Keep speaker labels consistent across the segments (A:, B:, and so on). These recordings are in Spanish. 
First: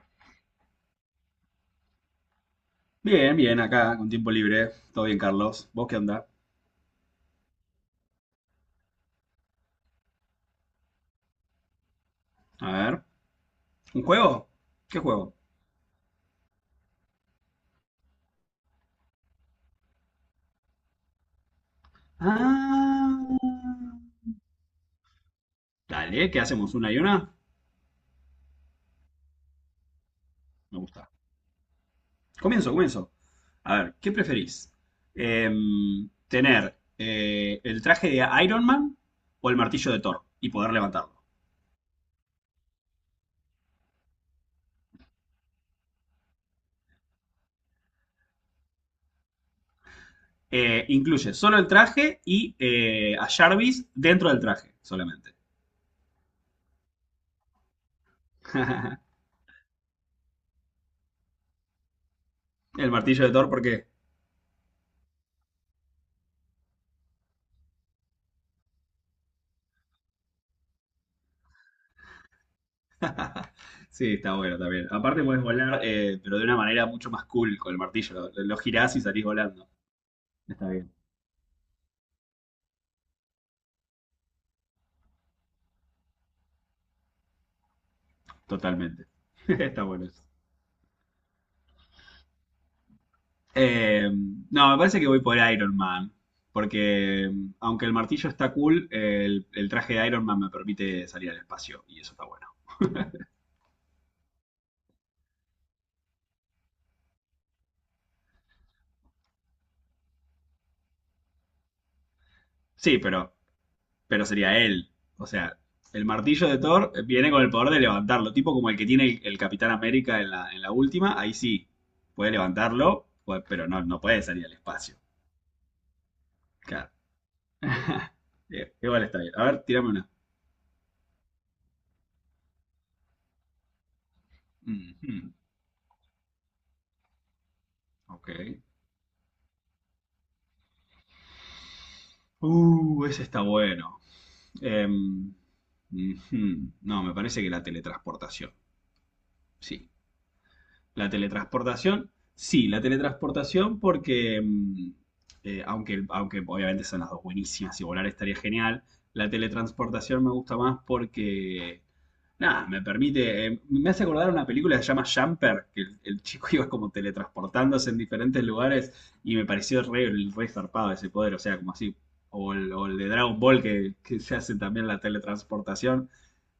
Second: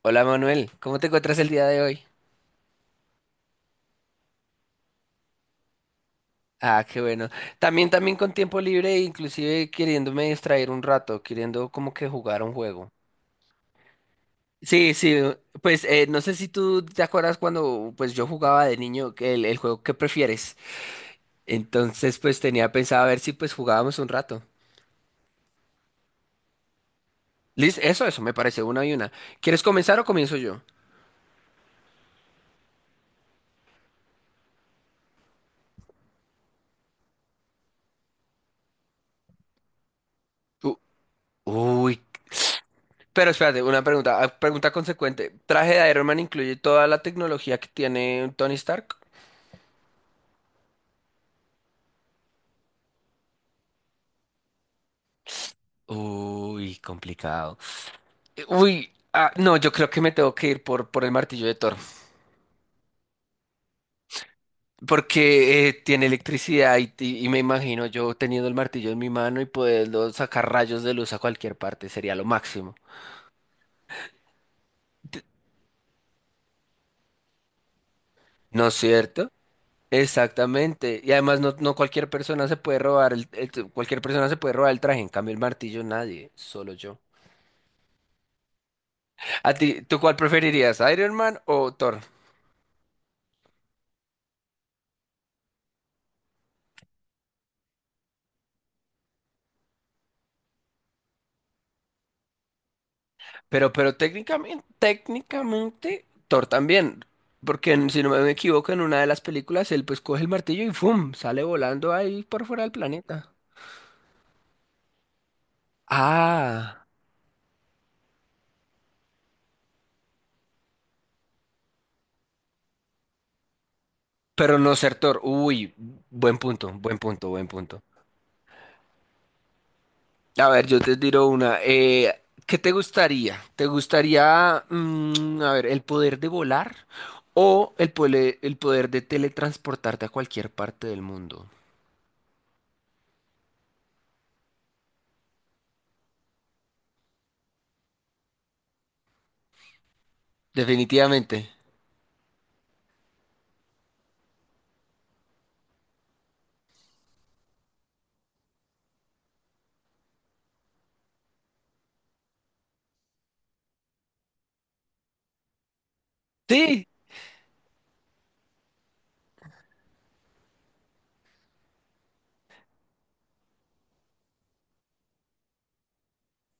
A: Hola Manuel, ¿cómo te encuentras el día de hoy?
B: Bien, bien, acá con tiempo libre. Todo bien, Carlos. ¿Vos qué onda?
A: Ah, qué bueno. También, también con tiempo libre, e inclusive queriéndome distraer un rato, queriendo como que jugar un
B: A
A: juego.
B: ver, ¿un juego?
A: Sí,
B: ¿Qué
A: sí,
B: juego?
A: pues no sé si tú te acuerdas cuando pues yo jugaba de niño que el juego ¿Qué prefieres? Entonces pues tenía pensado a ver si
B: Ah,
A: pues jugábamos un rato.
B: dale, ¿qué hacemos? ¿Una y una?
A: Liz, eso, me parece una y una. ¿Quieres comenzar o comienzo yo?
B: Me gusta. Comienzo, comienzo. A ver, ¿qué preferís? ¿Tener el traje de Iron Man o el martillo de Thor y poder
A: U-
B: levantarlo?
A: Uy. Pero espérate, una pregunta, pregunta consecuente. ¿Traje de Iron Man incluye toda la tecnología que tiene Tony Stark?
B: Incluye solo el traje y a Jarvis dentro del traje solamente.
A: Uy, complicado. Uy, no, yo creo que me tengo que ir por el martillo de Thor,
B: El martillo de Thor, ¿por qué?
A: porque tiene electricidad y me imagino yo teniendo el martillo en mi mano y poderlo sacar rayos de luz a cualquier parte, sería lo máximo,
B: Sí, está bueno también. Aparte puedes volar, pero de una manera mucho más cool con el martillo. Lo
A: ¿no es
B: girás y salís
A: cierto?
B: volando. Está bien.
A: Exactamente, y además no, no cualquier persona se puede robar cualquier persona se puede robar el traje, en cambio el martillo nadie, solo yo.
B: Totalmente.
A: ¿A ti,
B: Está
A: tú
B: bueno
A: cuál
B: eso.
A: preferirías, Iron Man o Thor?
B: Eh, no, me parece que voy por Iron Man. Porque aunque el martillo está cool, el traje de Iron Man me permite salir al espacio. Y eso está bueno.
A: Pero técnicamente, técnicamente, Thor también. Porque si no me equivoco, en una de las películas él pues coge el martillo y ¡fum! Sale volando ahí por fuera del
B: Sí,
A: planeta.
B: pero sería él. O sea, el martillo de
A: Ah,
B: Thor viene con el poder de levantarlo, tipo como el que tiene el Capitán América en la última, ahí sí, puede levantarlo, pero no, no puede salir al
A: pero no ser
B: espacio.
A: Thor. Uy, buen punto,
B: Claro,
A: buen punto, buen punto.
B: bien, igual está bien. A ver, tírame una.
A: A ver, yo te tiro una. ¿Qué te gustaría? ¿Te gustaría,
B: Ujú,
A: mm, a ver, el poder de volar o
B: ok.
A: el poder de teletransportarte a cualquier parte del mundo?
B: Ese está bueno. Em, no, me parece que la teletransportación, sí. La
A: Definitivamente.
B: teletransportación, sí, la teletransportación porque, aunque obviamente son las dos buenísimas y volar estaría genial, la teletransportación me gusta más porque, nada, me permite, me hace acordar una película que se llama Jumper, que el chico iba
A: Sí.
B: como teletransportándose en diferentes lugares y me pareció re zarpado ese poder, o sea, como así, o el de Dragon Ball que se hace también la teletransportación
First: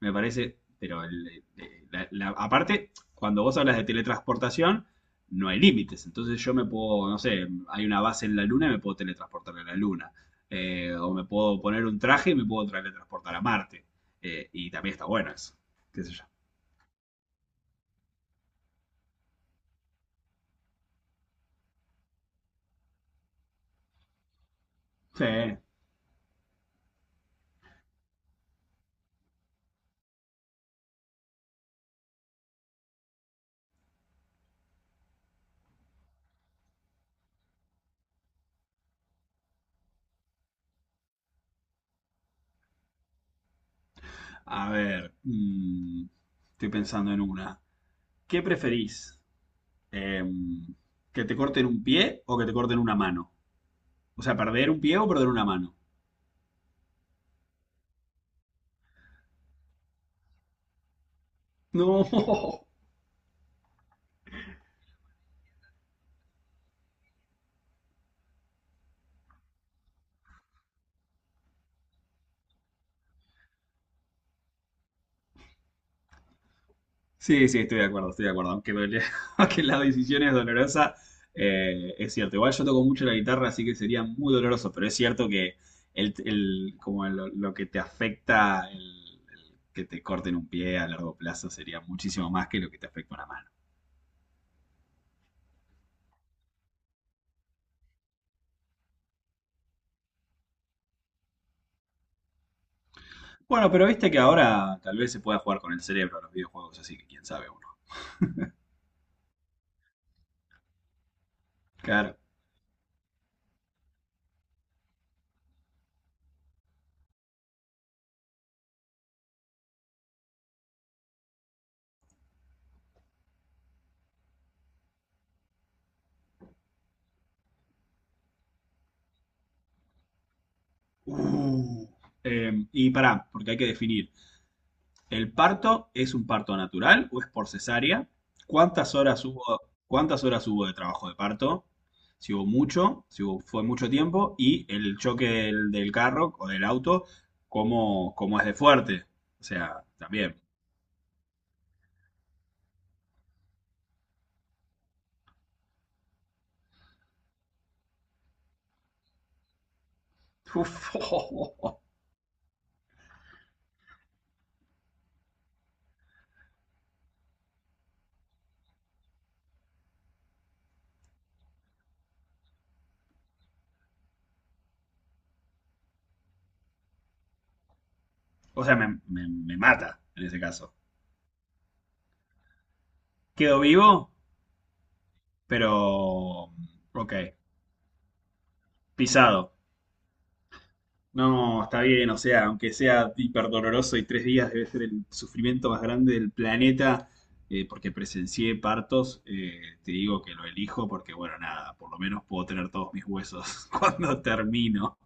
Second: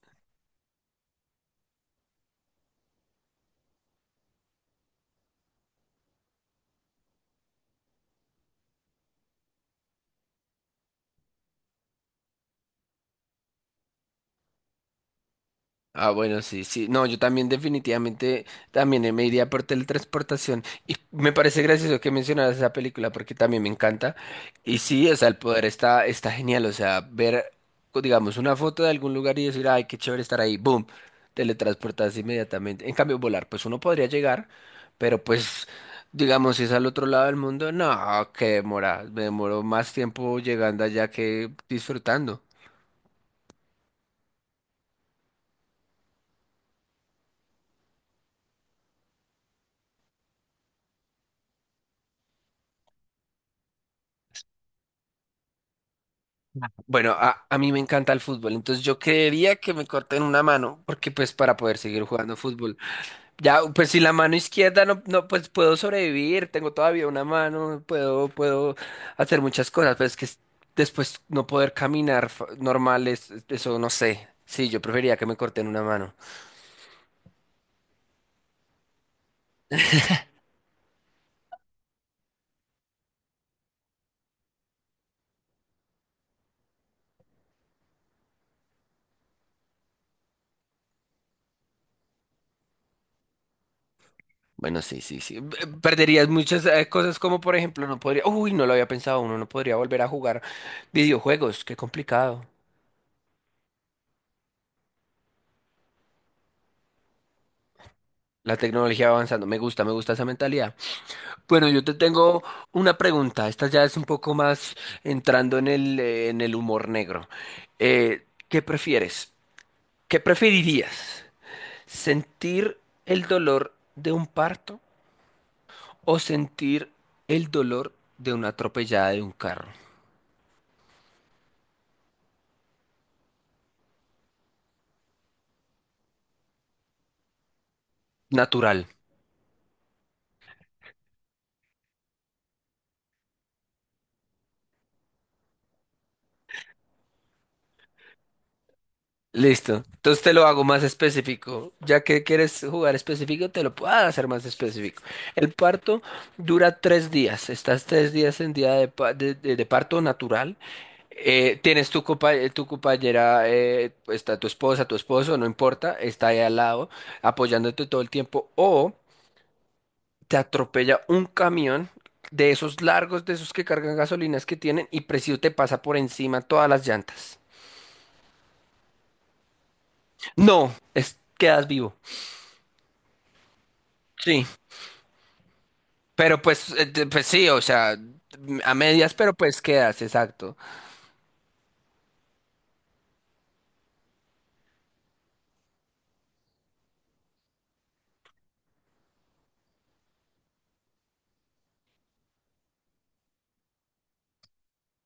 B: me parece, pero aparte, cuando vos hablas de teletransportación, no hay límites. Entonces yo me puedo, no sé, hay una base en la luna y me puedo teletransportar a la luna. O me puedo poner un traje y me puedo teletransportar a Marte. Y también está bueno eso. ¿Qué
A: Ah,
B: sé yo?
A: bueno, sí, sí. No, yo también definitivamente también me iría por teletransportación. Y me parece gracioso que mencionaras esa película porque también me encanta. Y sí, o
B: Sí.
A: sea, el poder está, está genial. O sea, ver, digamos, una foto de algún lugar y decir, ay, qué chévere estar ahí. ¡Boom! Teletransportarse inmediatamente. En cambio, volar, pues uno podría llegar, pero pues, digamos, si es al otro lado del mundo, no, qué demora. Me demoro más tiempo llegando allá que disfrutando.
B: A ver, estoy pensando en una. ¿Qué preferís? Em, ¿Que te corten un pie o que te corten una mano? O sea, perder un pie o perder una mano.
A: Bueno, a mí me encanta el fútbol, entonces yo creería que me corten una mano, porque pues para poder seguir jugando
B: No.
A: fútbol. Ya, pues si la mano izquierda no, no, pues puedo sobrevivir, tengo todavía una mano, puedo, puedo hacer muchas cosas, pero es que después no poder caminar normal, eso no sé. Sí, yo preferiría que me corten una mano.
B: Sí, sí, estoy de acuerdo, estoy de acuerdo. Aunque la decisión es dolorosa, es cierto. Igual yo toco mucho la guitarra, así que sería muy doloroso, pero es cierto que como lo que te afecta el que te corten un pie a largo plazo sería muchísimo más que lo que te afecta una mano.
A: Bueno, sí, sí, sí. Perderías muchas cosas como, por ejemplo, no podría, uy, no lo había pensado, uno no podría volver a jugar videojuegos, qué complicado.
B: Bueno, pero viste que ahora tal vez se pueda jugar con el cerebro a los videojuegos, así que quién sabe uno.
A: La tecnología va avanzando, me gusta esa mentalidad. Bueno, yo te
B: Claro.
A: tengo una pregunta. Esta ya es un poco más entrando en el humor negro. ¿Qué prefieres? ¿Qué preferirías? ¿Sentir el dolor de un parto o sentir el dolor de una atropellada de un carro?
B: Uh, y pará, porque hay que definir. ¿El parto es un parto natural o es por cesárea?
A: Natural.
B: ¿Cuántas horas hubo, ¿cuántas horas hubo de trabajo de parto? Si hubo mucho, si hubo- fue mucho tiempo, y el choque del carro o del auto, ¿cómo es de fuerte? O
A: Listo.
B: sea,
A: Entonces te
B: también.
A: lo hago más específico. Ya que quieres jugar específico, te lo puedo hacer más específico. El parto dura tres días. Estás tres días en día de, de parto natural.
B: Uf,
A: Tienes tu, tu compañera, está tu esposa, tu esposo, no importa, está ahí al lado apoyándote todo el tiempo. O te atropella un camión de esos largos, de esos que cargan gasolinas que tienen y preciso te pasa por encima todas las llantas.
B: O sea, me mata en ese
A: No,
B: caso.
A: es, quedas vivo.
B: Quedo vivo,
A: Sí. Pero
B: pero...
A: pues,
B: Ok,
A: pues sí, o sea, a medias, pero
B: pisado.
A: pues quedas, exacto.
B: No, está bien, o sea, aunque sea hiper doloroso y tres días debe ser el sufrimiento más grande del planeta, porque presencié partos, te digo que lo elijo porque, bueno, nada, por lo menos puedo tener todos mis huesos cuando termino.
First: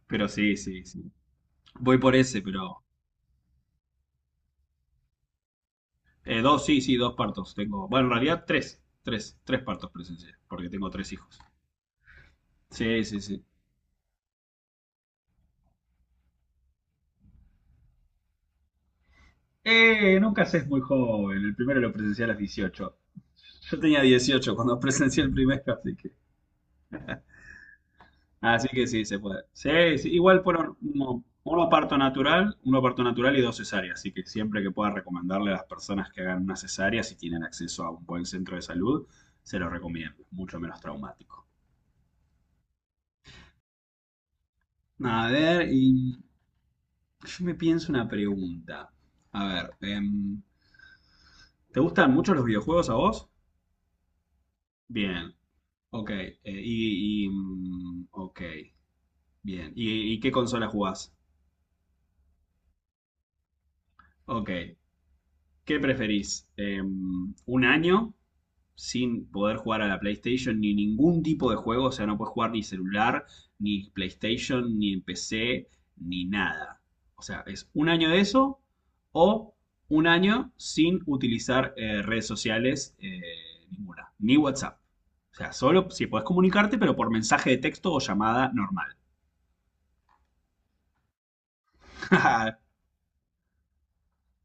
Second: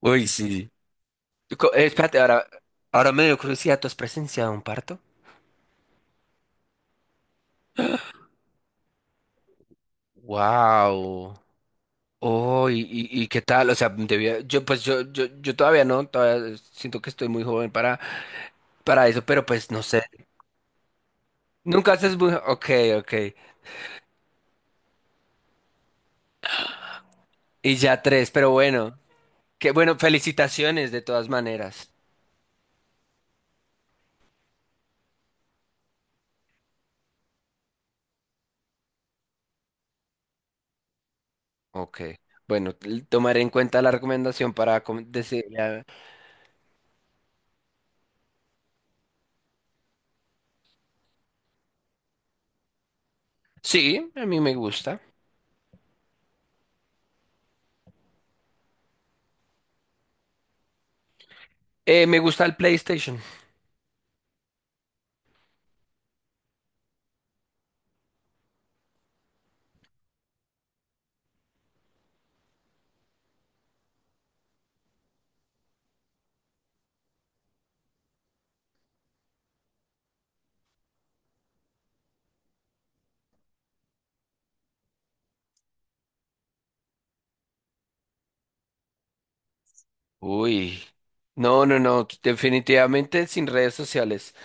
A: Uy,
B: Pero sí,
A: sí.
B: sí, sí. Voy por
A: Espérate,
B: ese,
A: ahora,
B: pero...
A: ahora me dio curiosidad, ¿tú has presenciado un parto?
B: dos, sí, sí, dos partos tengo. Bueno, en realidad tres, tres partos presencié, porque tengo tres
A: Wow.
B: hijos.
A: Oh,
B: Sí, sí,
A: y qué
B: sí.
A: tal, o sea, debía, yo pues yo todavía no, todavía siento que estoy muy joven para eso, pero pues no sé.
B: Nunca se es muy joven, el primero
A: Nunca
B: lo
A: haces
B: presencié a
A: muy,
B: los
A: ok,
B: 18.
A: ok.
B: Yo tenía 18 cuando presencié el primer, así que...
A: Y ya tres, pero
B: Así que
A: bueno,
B: sí, se puede. Sí,
A: qué bueno,
B: sí, igual fueron
A: felicitaciones de todas maneras.
B: uno parto natural y dos cesáreas. Así que siempre que pueda recomendarle a las personas que hagan una cesárea, si tienen acceso a un buen centro de salud, se lo recomiendo. Mucho menos traumático.
A: Ok. Bueno, tomaré en cuenta la recomendación para
B: A
A: decir
B: ver, y yo me pienso una pregunta. A ver, ¿te gustan mucho los videojuegos a vos?
A: sí, a mí me gusta.
B: Bien, ok. Ok, bien. ¿Y qué consola jugás?
A: Me gusta el PlayStation.
B: Ok. ¿Qué preferís? ¿Un año sin poder jugar a la PlayStation ni ningún tipo de juego? O sea, no puedes jugar ni celular, ni PlayStation, ni PC, ni nada. O sea, es un año de eso o un año sin utilizar redes sociales ninguna, ni WhatsApp. O sea, solo si podés comunicarte, pero por mensaje de texto o llamada normal.
A: Uy. No, no, no, definitivamente sin redes sociales.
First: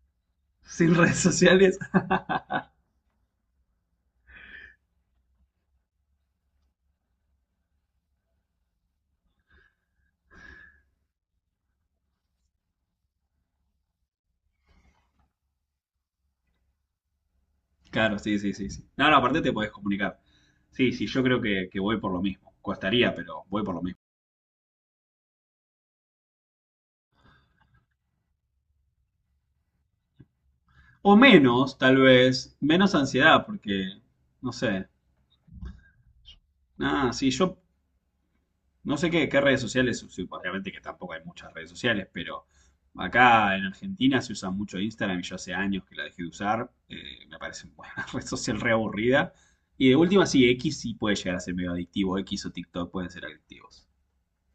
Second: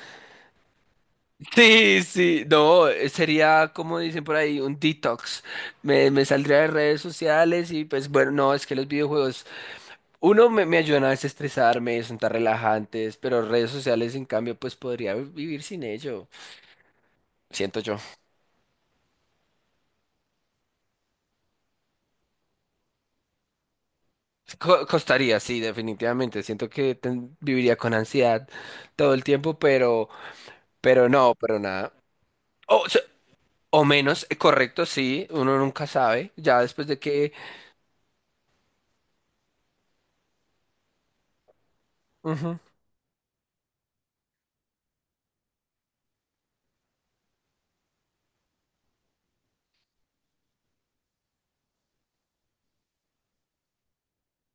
B: sin redes sociales.
A: Sí, sí, no, sería como dicen por ahí, un detox. Me saldría de redes sociales y pues bueno, no, es que los videojuegos, uno me ayudan a desestresarme, son tan relajantes, pero redes sociales en cambio pues podría vivir sin ello, siento yo.
B: Claro, sí, sí, sí, sí. No, no, aparte te podés comunicar. Sí, sí, yo creo que voy por lo mismo. Costaría, pero voy por lo mismo.
A: Costaría, sí, definitivamente, siento que viviría con ansiedad todo el tiempo, pero... Pero
B: O
A: no, pero
B: menos,
A: nada.
B: tal vez,
A: O,
B: menos
A: se-
B: ansiedad,
A: o
B: porque,
A: menos,
B: no
A: correcto,
B: sé,
A: sí, uno nunca sabe, ya después de
B: nada, sí,
A: que...
B: yo no sé qué redes sociales, sí, obviamente que tampoco hay muchas redes sociales, pero
A: Ujú.
B: acá en Argentina se usa mucho Instagram y yo hace años que la dejé de usar, me parece una red social re aburrida. Y de última, sí, X sí puede llegar a ser medio adictivo, X o TikTok pueden ser adictivos.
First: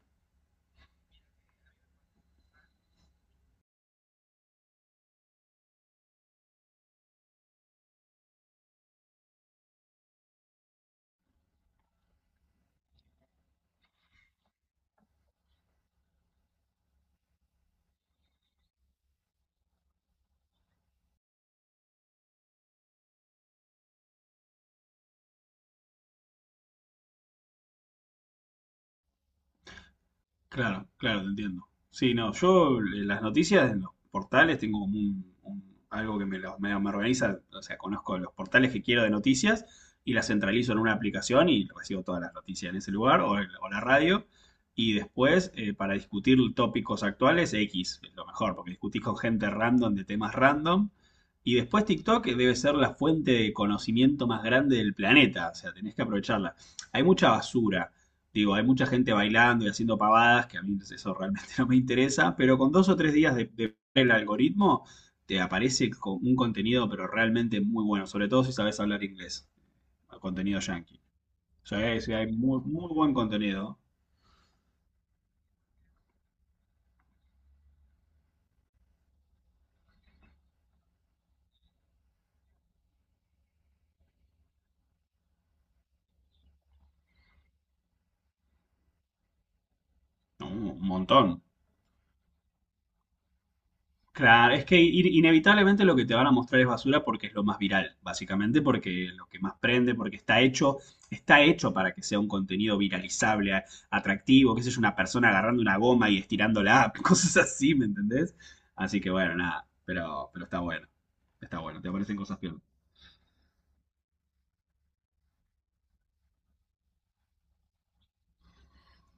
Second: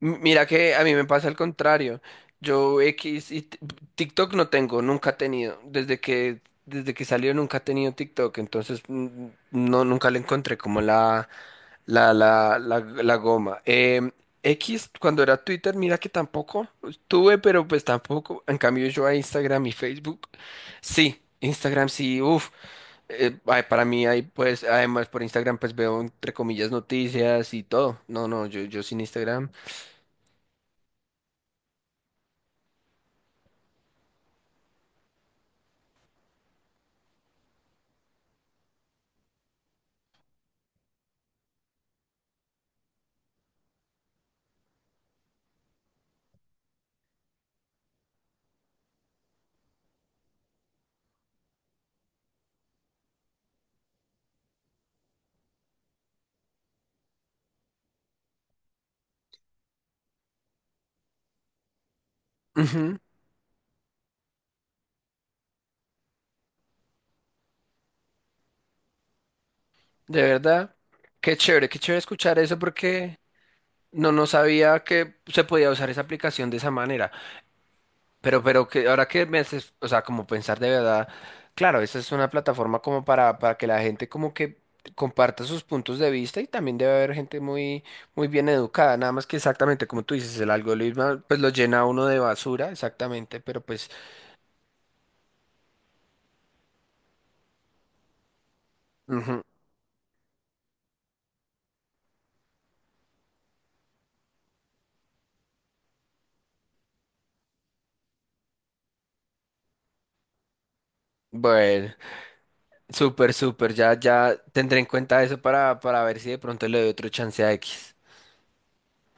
A: Mira que a mí me pasa el contrario. Yo X TikTok no tengo, nunca he tenido. Desde que salió nunca he tenido TikTok, entonces mm, no, nunca le encontré como la goma. X, cuando era Twitter, mira que tampoco tuve, pero pues tampoco. En cambio yo a Instagram y Facebook. Sí, Instagram sí, uff. Ay, para mí hay pues, además por Instagram pues veo entre comillas noticias y todo. No, no, yo sin Instagram.
B: Claro, claro, te entiendo. Sí, no, yo las noticias en los portales tengo como algo que me organiza, o sea, conozco los portales que quiero de noticias y las centralizo en una aplicación y recibo todas las noticias en ese lugar o la radio. Y después, para discutir tópicos actuales, X es lo mejor, porque discutís con gente random de temas random. Y después TikTok debe ser la fuente de conocimiento más grande del planeta, o sea, tenés que aprovecharla. Hay mucha basura. Digo, hay mucha gente bailando y haciendo pavadas, que a mí eso realmente no me interesa, pero con dos o
A: Ujú,
B: tres días de ver el algoritmo, te aparece con un contenido, pero realmente muy bueno, sobre todo si sabes hablar inglés,
A: de
B: contenido
A: verdad.
B: yankee. O
A: Qué
B: sea,
A: chévere
B: hay
A: escuchar eso
B: muy buen
A: porque
B: contenido,
A: no, no sabía que se podía usar esa aplicación de esa manera. Pero que ahora que me haces, o sea, como pensar de verdad, claro, esa es una plataforma como para que la gente como que comparta sus puntos de vista y también debe haber gente muy, muy bien educada, nada más que exactamente como tú dices, el
B: un un
A: algoritmo
B: montón.
A: pues lo llena a uno de basura, exactamente, pero pues
B: Claro, es que inevitablemente lo que te van a mostrar es basura porque es lo más viral, básicamente, porque es lo que
A: ujú.
B: más prende, porque está hecho para que sea un contenido viralizable, atractivo, qué sé yo, una persona agarrando una goma y estirándola, cosas así, ¿me entendés? Así que bueno, nada, pero, está bueno, te
A: Bueno,
B: aparecen cosas peor.
A: súper, súper. Ya, ya tendré en cuenta eso para ver si de pronto le doy otro chance a X.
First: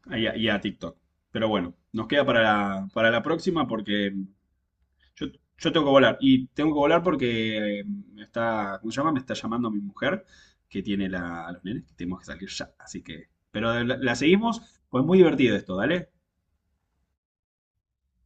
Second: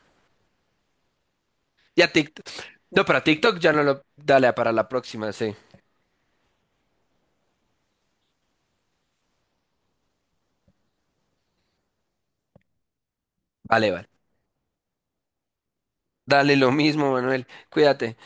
B: Y a TikTok. Pero bueno,
A: Y
B: nos
A: a
B: queda
A: TikTok. No,
B: para
A: para
B: la
A: TikTok
B: próxima
A: ya no lo.
B: porque
A: Dale, para la
B: Yo,
A: próxima, sí.
B: yo tengo que volar y tengo que volar porque me está, ¿cómo se llama? Me está llamando mi mujer que tiene la, a los nenes que tenemos que salir ya. Así que, pero
A: Vale, vale.
B: la seguimos, pues muy divertido esto, ¿dale?
A: Dale lo mismo, Manuel. Cuídate.